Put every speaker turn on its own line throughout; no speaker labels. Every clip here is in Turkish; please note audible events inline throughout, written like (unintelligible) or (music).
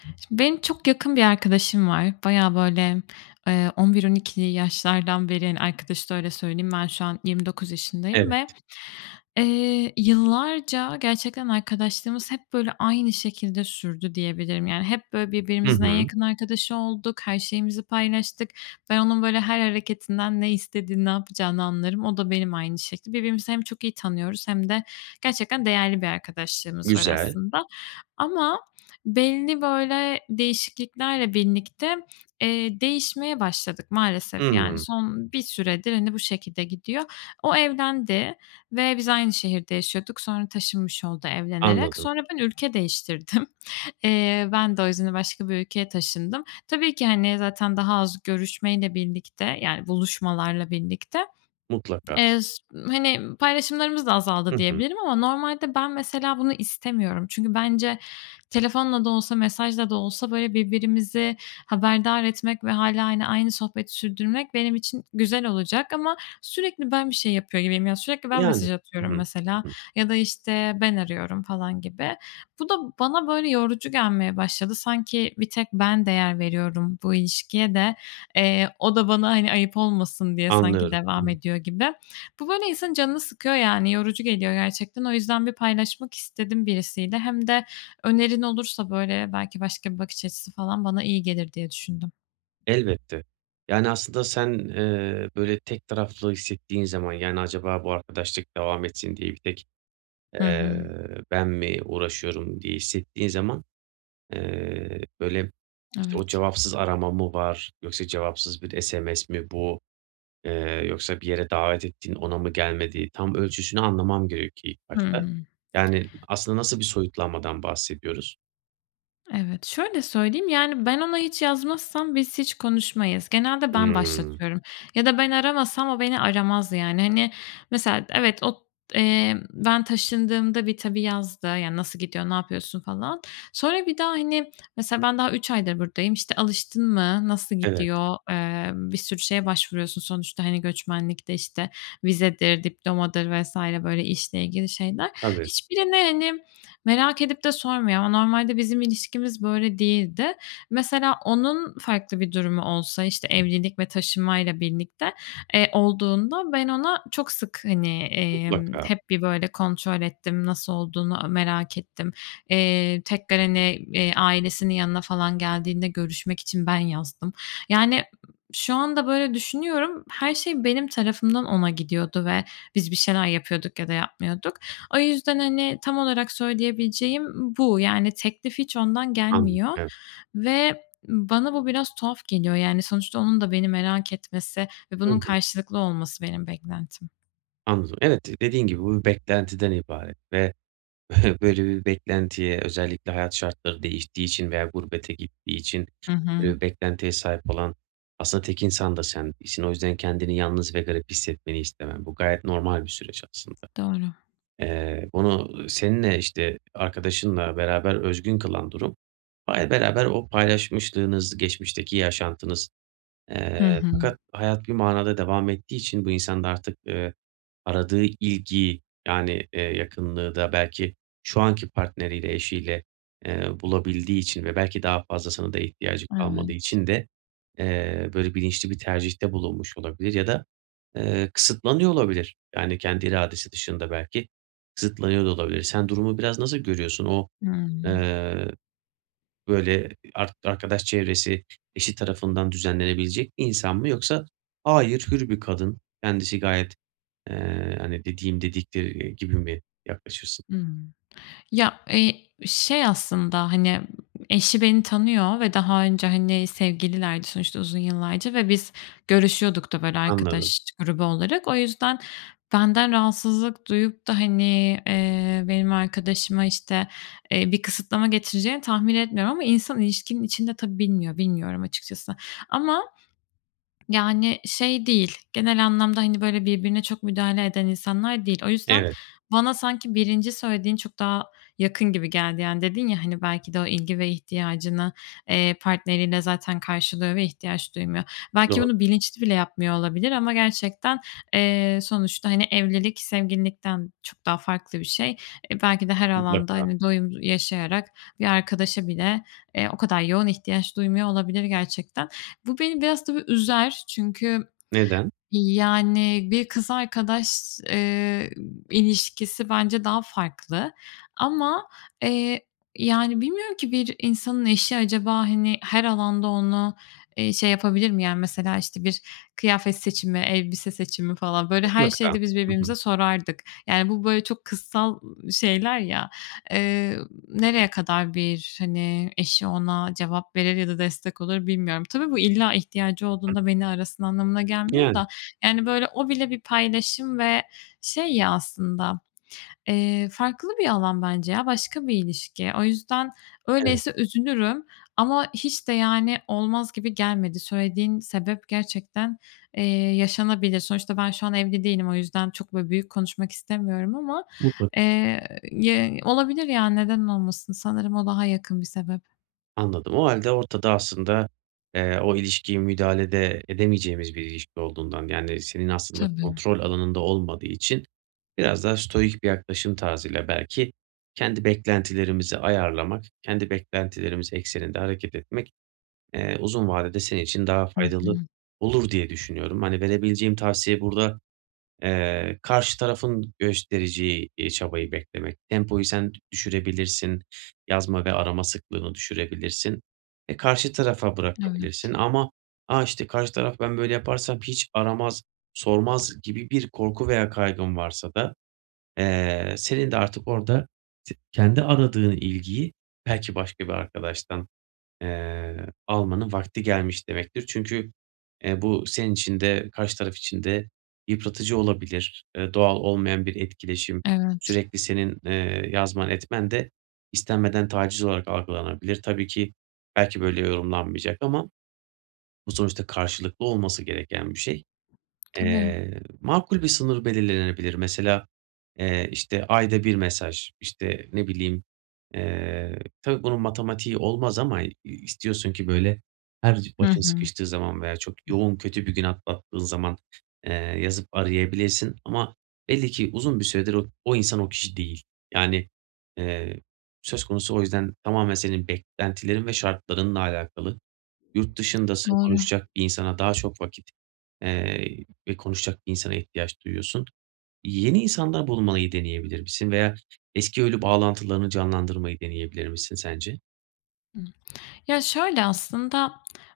Şimdi, benim çok yakın bir arkadaşım var. Bayağı, böyle, ııı, 11, 12'li yaşlardan beri, hani, arkadaşız öyle söyleyeyim. Ben şu an 29 yaşındayım ve,
Evet.
eee, yıllarca gerçekten arkadaşlığımız hep, böyle, aynı şekilde sürdü diyebilirim. Yani, hep, böyle,
Hı
birbirimizin en
hı.
yakın arkadaşı olduk, her şeyimizi paylaştık. Ben onun, böyle, her hareketinden ne istediğini, ne yapacağını anlarım. O da benim aynı şekilde. Birbirimizi hem çok iyi tanıyoruz, hem de gerçekten değerli bir arkadaşlığımız var
Güzel.
aslında. Ama belli, böyle, değişikliklerle birlikte, eee, değişmeye başladık maalesef yani.
Hımm.
Son bir süredir, hani, bu şekilde gidiyor. O evlendi, ve biz aynı şehirde yaşıyorduk. Sonra taşınmış oldu evlenerek.
Anladım.
Sonra ben ülke değiştirdim. Eee, ben de o yüzden başka bir ülkeye taşındım. Tabii ki, hani, zaten daha az görüşmeyle birlikte, yani, buluşmalarla birlikte. (swallows)
Mutlaka.
Eee, s hani, paylaşımlarımız da azaldı
Hı hı.
diyebilirim ama normalde ben mesela bunu istemiyorum. Çünkü bence telefonla da olsa, mesajla da olsa, böyle, birbirimizi haberdar etmek ve hâlâ, hani, aynı sohbeti sürdürmek benim için güzel olacak ama sürekli ben bir şey yapıyor gibiyim. Yani sürekli ben
Yani.
mesaj
Hı
atıyorum
hı.
mesela
Hı hı.
ya da, işte, ben arıyorum falan gibi. Bu da bana, böyle, yorucu gelmeye başladı. Sanki bir tek ben değer veriyorum bu ilişkiye de, eee, o da bana, hani, ayıp olmasın diye sanki
Anlıyorum. Hı
devam
hı.
ediyor gibi. Bu, böyle, insanın canını sıkıyor yani yorucu geliyor gerçekten. O yüzden bir paylaşmak istedim birisiyle. Hem de önerin olursa, böyle, belki başka bir bakış açısı falan bana iyi gelir diye düşündüm.
Elbette, yani aslında sen, eee, böyle, tek taraflı hissettiğin zaman, yani acaba bu arkadaşlık devam etsin diye bir tek,
Hı
eee,
hı.
"ben mi uğraşıyorum" diye hissettiğin zaman, eee, böyle, işte, o
Evet.
cevapsız arama mı var, yoksa cevapsız bir SMS mi bu, eee, yoksa bir yere davet ettin ona mı gelmedi, tam ölçüsünü anlamam gerekiyor ilk
Hı
başta.
hı.
Yani aslında nasıl bir soyutlanmadan bahsediyoruz?
Evet, şöyle söyleyeyim: Yani ben ona hiç yazmazsam biz hiç konuşmayız. Genelde ben
Hımm.
başlatıyorum ya da ben aramasam o beni aramaz yani. Hani, mesela evet, ot eee, ben taşındığımda bir tabii yazdı. Yani "Nasıl gidiyor? Ne yapıyorsun?" falan. Sonra bir daha, hani, mesela ben daha 3 aydır buradayım. İşte "Alıştın mı? Nasıl
Evet.
gidiyor?" Emm, bir sürü şeye başvuruyorsun sonuçta. Hani göçmenlikte işte vizedir, diplomadır vs. böyle işle ilgili şeyler.
Tabii.
Hiçbirini hani merak edip de sormuyor. Ama normalde bizim ilişkimiz böyle değildi. Mesela onun farklı bir durumu olsa, işte, evlilik ve taşınmayla birlikte, eee, olduğunda, ben ona çok sık, hani, emm,
Mutlaka.
hep bir böyle kontrol ettim. Nasıl olduğunu a merak ettim. Eee, tekrar hani, eee, ailesinin yanına falan geldiğinde görüşmek için ben yazdım. Yani, şu anda böyle düşünüyorum. Her şey benim tarafımdan ona gidiyordu ve biz bir şeyler yapıyorduk ya da yapmıyorduk. O yüzden, hani, tam olarak söyleyebileceğim bu. Yani teklif hiç ondan
Anladım.
gelmiyor
Evet.
ve bana bu biraz tuhaf geliyor. Yani sonuçta onun da beni merak etmesi ve
Hı
bunun
hı.
karşılıklı olması benim beklentim.
Anladım. Evet, dediğin gibi bu bir beklentiden ibaret ve (scoffs) böyle bir beklentiye özellikle hayat şartları değiştiği için veya gurbete gittiği için,
Hı hı.
ııı, beklentiye sahip olan, aslında tek insan da sen değilsin. O yüzden kendini yalnız ve garip hissetmeni istemem. Bu gayet normal bir süreç aslında.
Doğru.
Eee, onu, ııı, seninle işte, arkadaşınla beraber özgün kılan durum, hâlâ beraber o paylaşmışlığınız, geçmişteki yaşantınız, eee,
Hı hı.
fakat hayat bir manada devam ettiği için bu insan da artık, ııı, aradığı ilgiyi, yani, eee, yakınlığı da belki şu anki partneriyle, eşiyle, ııı, bulabildiği için ve belki daha fazlasına da ihtiyacı kalmadığı
Evet.
için de, eee, böyle bilinçli bir tercihte bulunmuş olabilir ya da ,eee, kısıtlanıyor olabilir. Yani kendi iradesi dışında belki kısıtlanıyor da olabilir. Sen durumu biraz nasıl görüyorsun? O,
Hıı.
eee, böyle, ark arkadaş çevresi, eşi tarafından düzenlenebilecek bir insan mı? Yoksa hayır, hür bir kadın. Kendisi gayet, eee, hani, dediğim dediktir gibi mi yaklaşırsın?
Hımm, ya, eee, şey aslında, hani, eşi beni tanıyor ve daha önce, hani, sevgililerdi sonuçta, uzun yıllarca ve biz görüşüyorduk da, böyle,
Anladım.
arkadaş grubu olarak. O yüzden, benden rahatsızlık duyup da, hani, eee, benim arkadaşıma, işte, eee, bir kısıtlama getireceğini tahmin etmiyorum ama insan ilişkinin içinde tabii bilmiyor, bilmiyorum açıkçası ama yani şey değil, genel anlamda, hani, böyle, birbirine çok müdahale eden insanlar değil. O yüzden,
Evet.
bana sanki 1'nci söylediğin çok daha yakın gibi geldi. Yani dedin ya, hani, belki de o ilgi ve ihtiyacını, eee, partneriyle zaten karşılıyor ve ihtiyaç duymuyor. Belki bunu
Doğru.
bilinçli bile yapmıyor olabilir ama gerçekten, eee, sonuçta, hani, evlilik, sevgililikten çok daha farklı bir şey. E, belki de her alanda,
Mutlaka.
hani, doyum yaşayarak bir arkadaşa bile, eee, o kadar yoğun ihtiyaç duymuyor olabilir gerçekten. Bu beni biraz tabii üzer. Çünkü
Neden?
yani bir kız arkadaş, eee, ilişkisi bence daha farklı ama, eee, yani bilmiyorum ki bir insanın eşi acaba, hani, her alanda onu, eee, şey yapabilir mi? Yani, mesela, işte, bir kıyafet seçimi, elbise seçimi falan, böyle, her
Mutlaka.
şeyde biz
Hı hı.
birbirimize sorardık. Yani, bu, böyle, çok kızsal, ııı, şeyler ya, eee, nereye kadar bir, hani, eşi ona cevap verir ya da destek olur bilmiyorum. Tabii bu illa ihtiyacı
(unintelligible)
olduğunda beni arasın anlamına gelmiyor
Yani.
da, yani, böyle, o bile bir paylaşım ve şey ya aslında, eee, farklı bir alan bence ya, başka bir ilişki. O yüzden,
Evet.
öyleyse üzülürüm ama hiç de, yani, olmaz gibi gelmedi, söylediğin sebep gerçekten, eee, yaşanabilir. Sonuçta ben şu an evli değilim o yüzden çok, böyle, büyük konuşmak istemiyorum ama,
Mutlaka.
eee (unintelligible) olabilir yani neden olmasın? Sanırım o daha yakın bir sebep.
Anladım. O hâlde ortada aslında, eee, o ilişkiyi müdahale de edemeyeceğimiz bir ilişki olduğundan, yani senin aslında
Tabii.
kontrol alanında olmadığı için biraz da stoic bir yaklaşım tarzıyla belki kendi beklentilerimizi ayarlamak, kendi beklentilerimiz ekseninde hareket etmek, eee, uzun vadede senin için daha
Hı
faydalı
hı.
olur diye düşünüyorum. Hani verebileceğim tavsiye burada, eee, karşı tarafın göstereceği, iii, çabayı beklemek, tempoyu sen düşürebilirsin. Yazma ve arama sıklığını düşürebilirsin. E, karşı tarafa
Evet.
bırakabilirsin ama "a, işte, karşı taraf ben böyle yaparsam hiç aramaz, sormaz." gibi bir korku veya kaygın varsa da, eee, senin de artık orada, t kendi aradığın ilgiyi belki başka bir arkadaştan, eee, almanın vakti gelmiş demektir. Çünkü, eee, bu senin için de karşı taraf için de yıpratıcı olabilir, ııı, doğal olmayan bir etkileşim,
Evet.
sürekli senin, eee, yazman etmen de, istenmeden taciz olarak algılanabilir. Tabii ki, belki böyle yorumlanmayacak ama bu sonuçta karşılıklı olması gereken bir şey.
Tabii.
Eee, makul bir sınır belirlenebilir. Mesela, eee, işte ayda bir mesaj, işte, ne bileyim, eee, tabii, bunun matematiği olmaz ama i istiyorsun ki böyle her c
Hı
başın
hı.
sıkıştığı zaman veya çok yoğun kötü bir gün atlattığın zaman, eee, yazıp arayabilirsin ama belli ki uzun bir süredir o o insan, o kişi değil. Yani, eee, söz konusu o yüzden tamamen senin beklentilerin ve şartlarınla alakalı. Yurt dışındasın,
Doğru.
konuşacak bir insana daha çok vakit, eee, ve konuşacak bir insana ihtiyaç duyuyorsun. Yeni insanlar bulmayı deneyebilir misin veya eski ölü bağlantılarını canlandırmayı deneyebilir misin sence?
Ih Ya, şöyle aslında,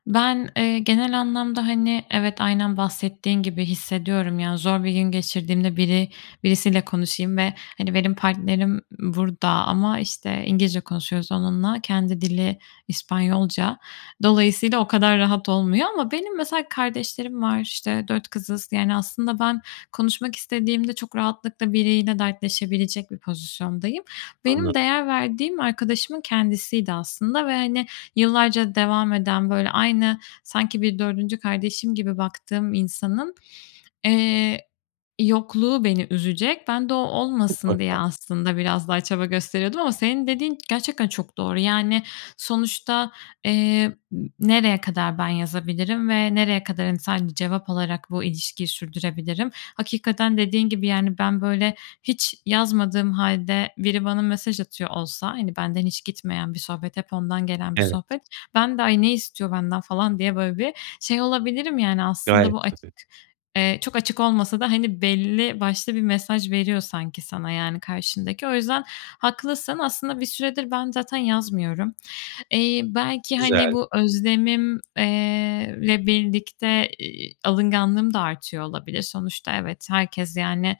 ben, eee, genel anlamda, hani, evet, aynen bahsettiğin gibi hissediyorum. Yani zor bir gün geçirdiğimde biri birisiyle konuşayım ve, hani, benim partnerim burada ama, işte, İngilizce konuşuyoruz onunla. Kendi dili İspanyolca. Dolayısıyla o kadar rahat olmuyor ama benim mesela kardeşlerim var, işte, 4 kızız. Yani aslında ben konuşmak istediğimde çok rahatlıkla biriyle dertleşebilecek bir pozisyondayım. Benim
Anladım.
değer verdiğim arkadaşımın kendisiydi aslında ve, hani, yıllarca devam eden, böyle, aynı, sanki bir 4'üncü kardeşim gibi baktığım insanın, eee, yokluğu beni üzecek. Ben de o olmasın diye
Mutlaka.
aslında biraz daha çaba gösteriyordum ama senin dediğin gerçekten çok doğru. Yani sonuçta, eee, ı nereye kadar ben yazabilirim ve nereye kadar, hani, sadece cevap alarak bu ilişkiyi sürdürebilirim? Hakikaten dediğin gibi, yani, ben, böyle, hiç yazmadığım hâlde biri bana mesaj atıyor olsa, hani, benden hiç gitmeyen bir sohbet, hep ondan gelen bir
Evet.
sohbet, ben de "Ay ne istiyor benden?" falan diye böyle bir şey olabilirim yani, aslında
Gayet
bu aç
tabii.
eee, çok açık olmasa da, hani belli başlı bir mesaj veriyor sanki sana, yani, karşındaki. O yüzden haklısın, aslında bir süredir ben zaten yazmıyorum. Eee, belki, hani,
Güzel.
bu özlemim eee, le birlikte, iii, alınganlığım da artıyor olabilir. Sonuçta evet, herkes, yani,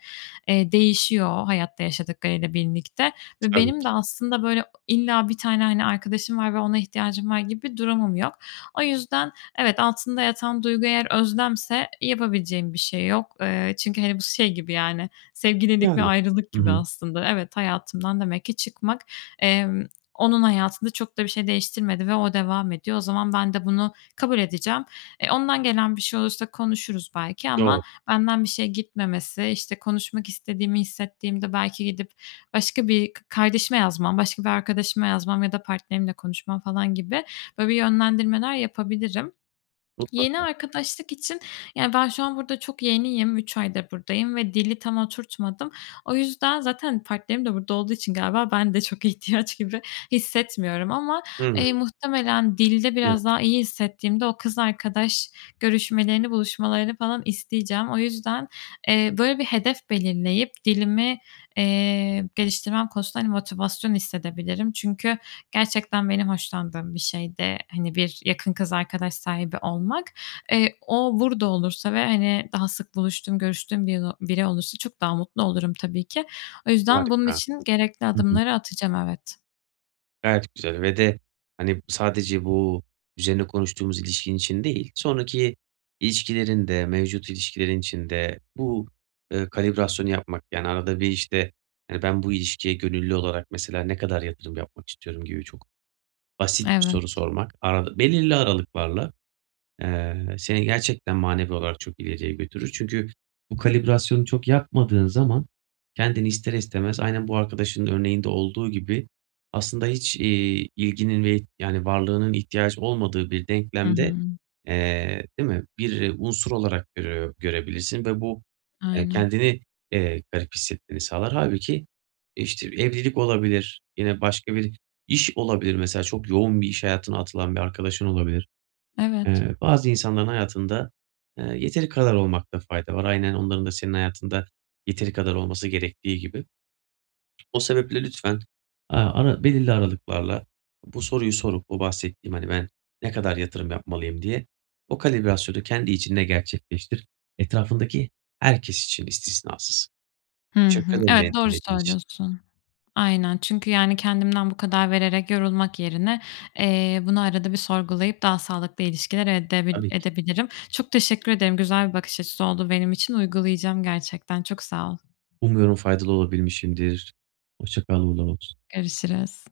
eee, değişiyor hayatta yaşadıklarıyla birlikte ve
Tabii
benim de
ki.
aslında böyle illa bir tane, hani, arkadaşım var ve ona ihtiyacım var gibi durumum yok. O yüzden evet, altında yatan duygu eğer özlemse yapabileceğim bir şey yok. Eee, çünkü, hani, bu şey gibi yani sevgililik ve
Yani.
ayrılık
Hı
gibi
hı.
aslında. Evet, hayatımdan demek ki çıkmak, emm, onun hayatında çok da bir şey değiştirmedi ve o devam ediyor. O zaman ben de bunu kabul edeceğim. E, ondan gelen bir şey olursa konuşuruz belki
Doğru.
ama benden bir şey gitmemesi, işte, konuşmak istediğimi hissettiğimde belki gidip başka bir k kardeşime yazmam, başka bir arkadaşıma yazmam ya da partnerimle konuşmam falan gibi böyle, bir, yönlendirmeler yapabilirim. Yeni
Mutlaka.
arkadaşlık için yani ben şu an burada çok yeniyim, 3 aydır buradayım ve dili tam oturtmadım. O yüzden zaten partnerim de burada olduğu için galiba ben de çok ihtiyaç gibi hissetmiyorum ama,
Hı
eee,
hı.
muhtemelen dilde
Evet.
biraz daha iyi hissettiğimde o kız arkadaş görüşmelerini, buluşmalarını falan isteyeceğim. O yüzden, eee, böyle bir hedef belirleyip dilimi, eee, geliştirmem konusunda, hani, motivasyon hissedebilirim. Çünkü gerçekten benim hoşlandığım bir şeydi, hani, bir yakın kız arkadaş sahibi olmak. Eee, o burada olursa ve, hani, daha sık buluştuğum görüştüğüm (unintelligible) biri olursa çok daha mutlu olurum tabii ki. O yüzden bunun
Harika.
için gerekli
Hı hı.
adımları atacağım, evet.
Gayet güzel ve de, hani, sadece bu üzerine konuştuğumuz ilişkin için değil, sonraki ilişkilerin de, mevcut ilişkilerin için de bu, ııı, kalibrasyonu yapmak, yani, arada bir işte hani "Ben bu ilişkiye gönüllü olarak mesela ne kadar yatırım yapmak istiyorum?" gibi çok basit bir soru
Evet.
sormak, aralı belirli aralıklarla, eee, seni gerçekten manevi olarak çok ileriye götürür. Çünkü bu kalibrasyonu çok yapmadığın zaman kendini ister istemez, aynen bu arkadaşının örneğinde olduğu gibi, aslında hiç, iii, ilginin ve ih yani, varlığının ihtiyacı olmadığı bir
Hı
denklemde,
hı.
eee, değil mi, bir unsur olarak görüyor görebilirsin ve bu, eee,
Aynen.
kendini, eee, garip hissetmeni sağlar. Hâlbuki, işte, evlilik olabilir, yine başka bir iş olabilir, mesela çok yoğun bir iş hayatına atılan bir arkadaşın olabilir.
Evet.
Eee, bazı insanların hayatında, eee, yeteri kadar olmakta fayda var. Aynen onların da senin hayatında yeteri kadar olması gerektiği gibi. O sebeple lütfen, eee, ara belirli aralıklarla bu soruyu sorup bu bahsettiğim, hani, "Ben ne kadar yatırım yapmalıyım?" diye, o kalibrasyonu kendi içinde gerçekleştir. Etrafındaki herkes için istisnasız.
Hı hı.
(unintelligible) beni
Evet, doğru
dinlediğin için.
söylüyorsun. Aynen, çünkü, yani, kendimden bu kadar vererek yorulmak yerine, eee, bunu arada bir sorgulayıp daha sağlıklı ilişkiler edebi
Tabii ki.
edebilirim. Çok teşekkür ederim, güzel bir bakış açısı oldu benim için, uygulayacağım gerçekten. Çok sağ ol.
Umuyorum faydalı olabilmişimdir. Hoşça kal, uğurlar olsun.
Görüşürüz.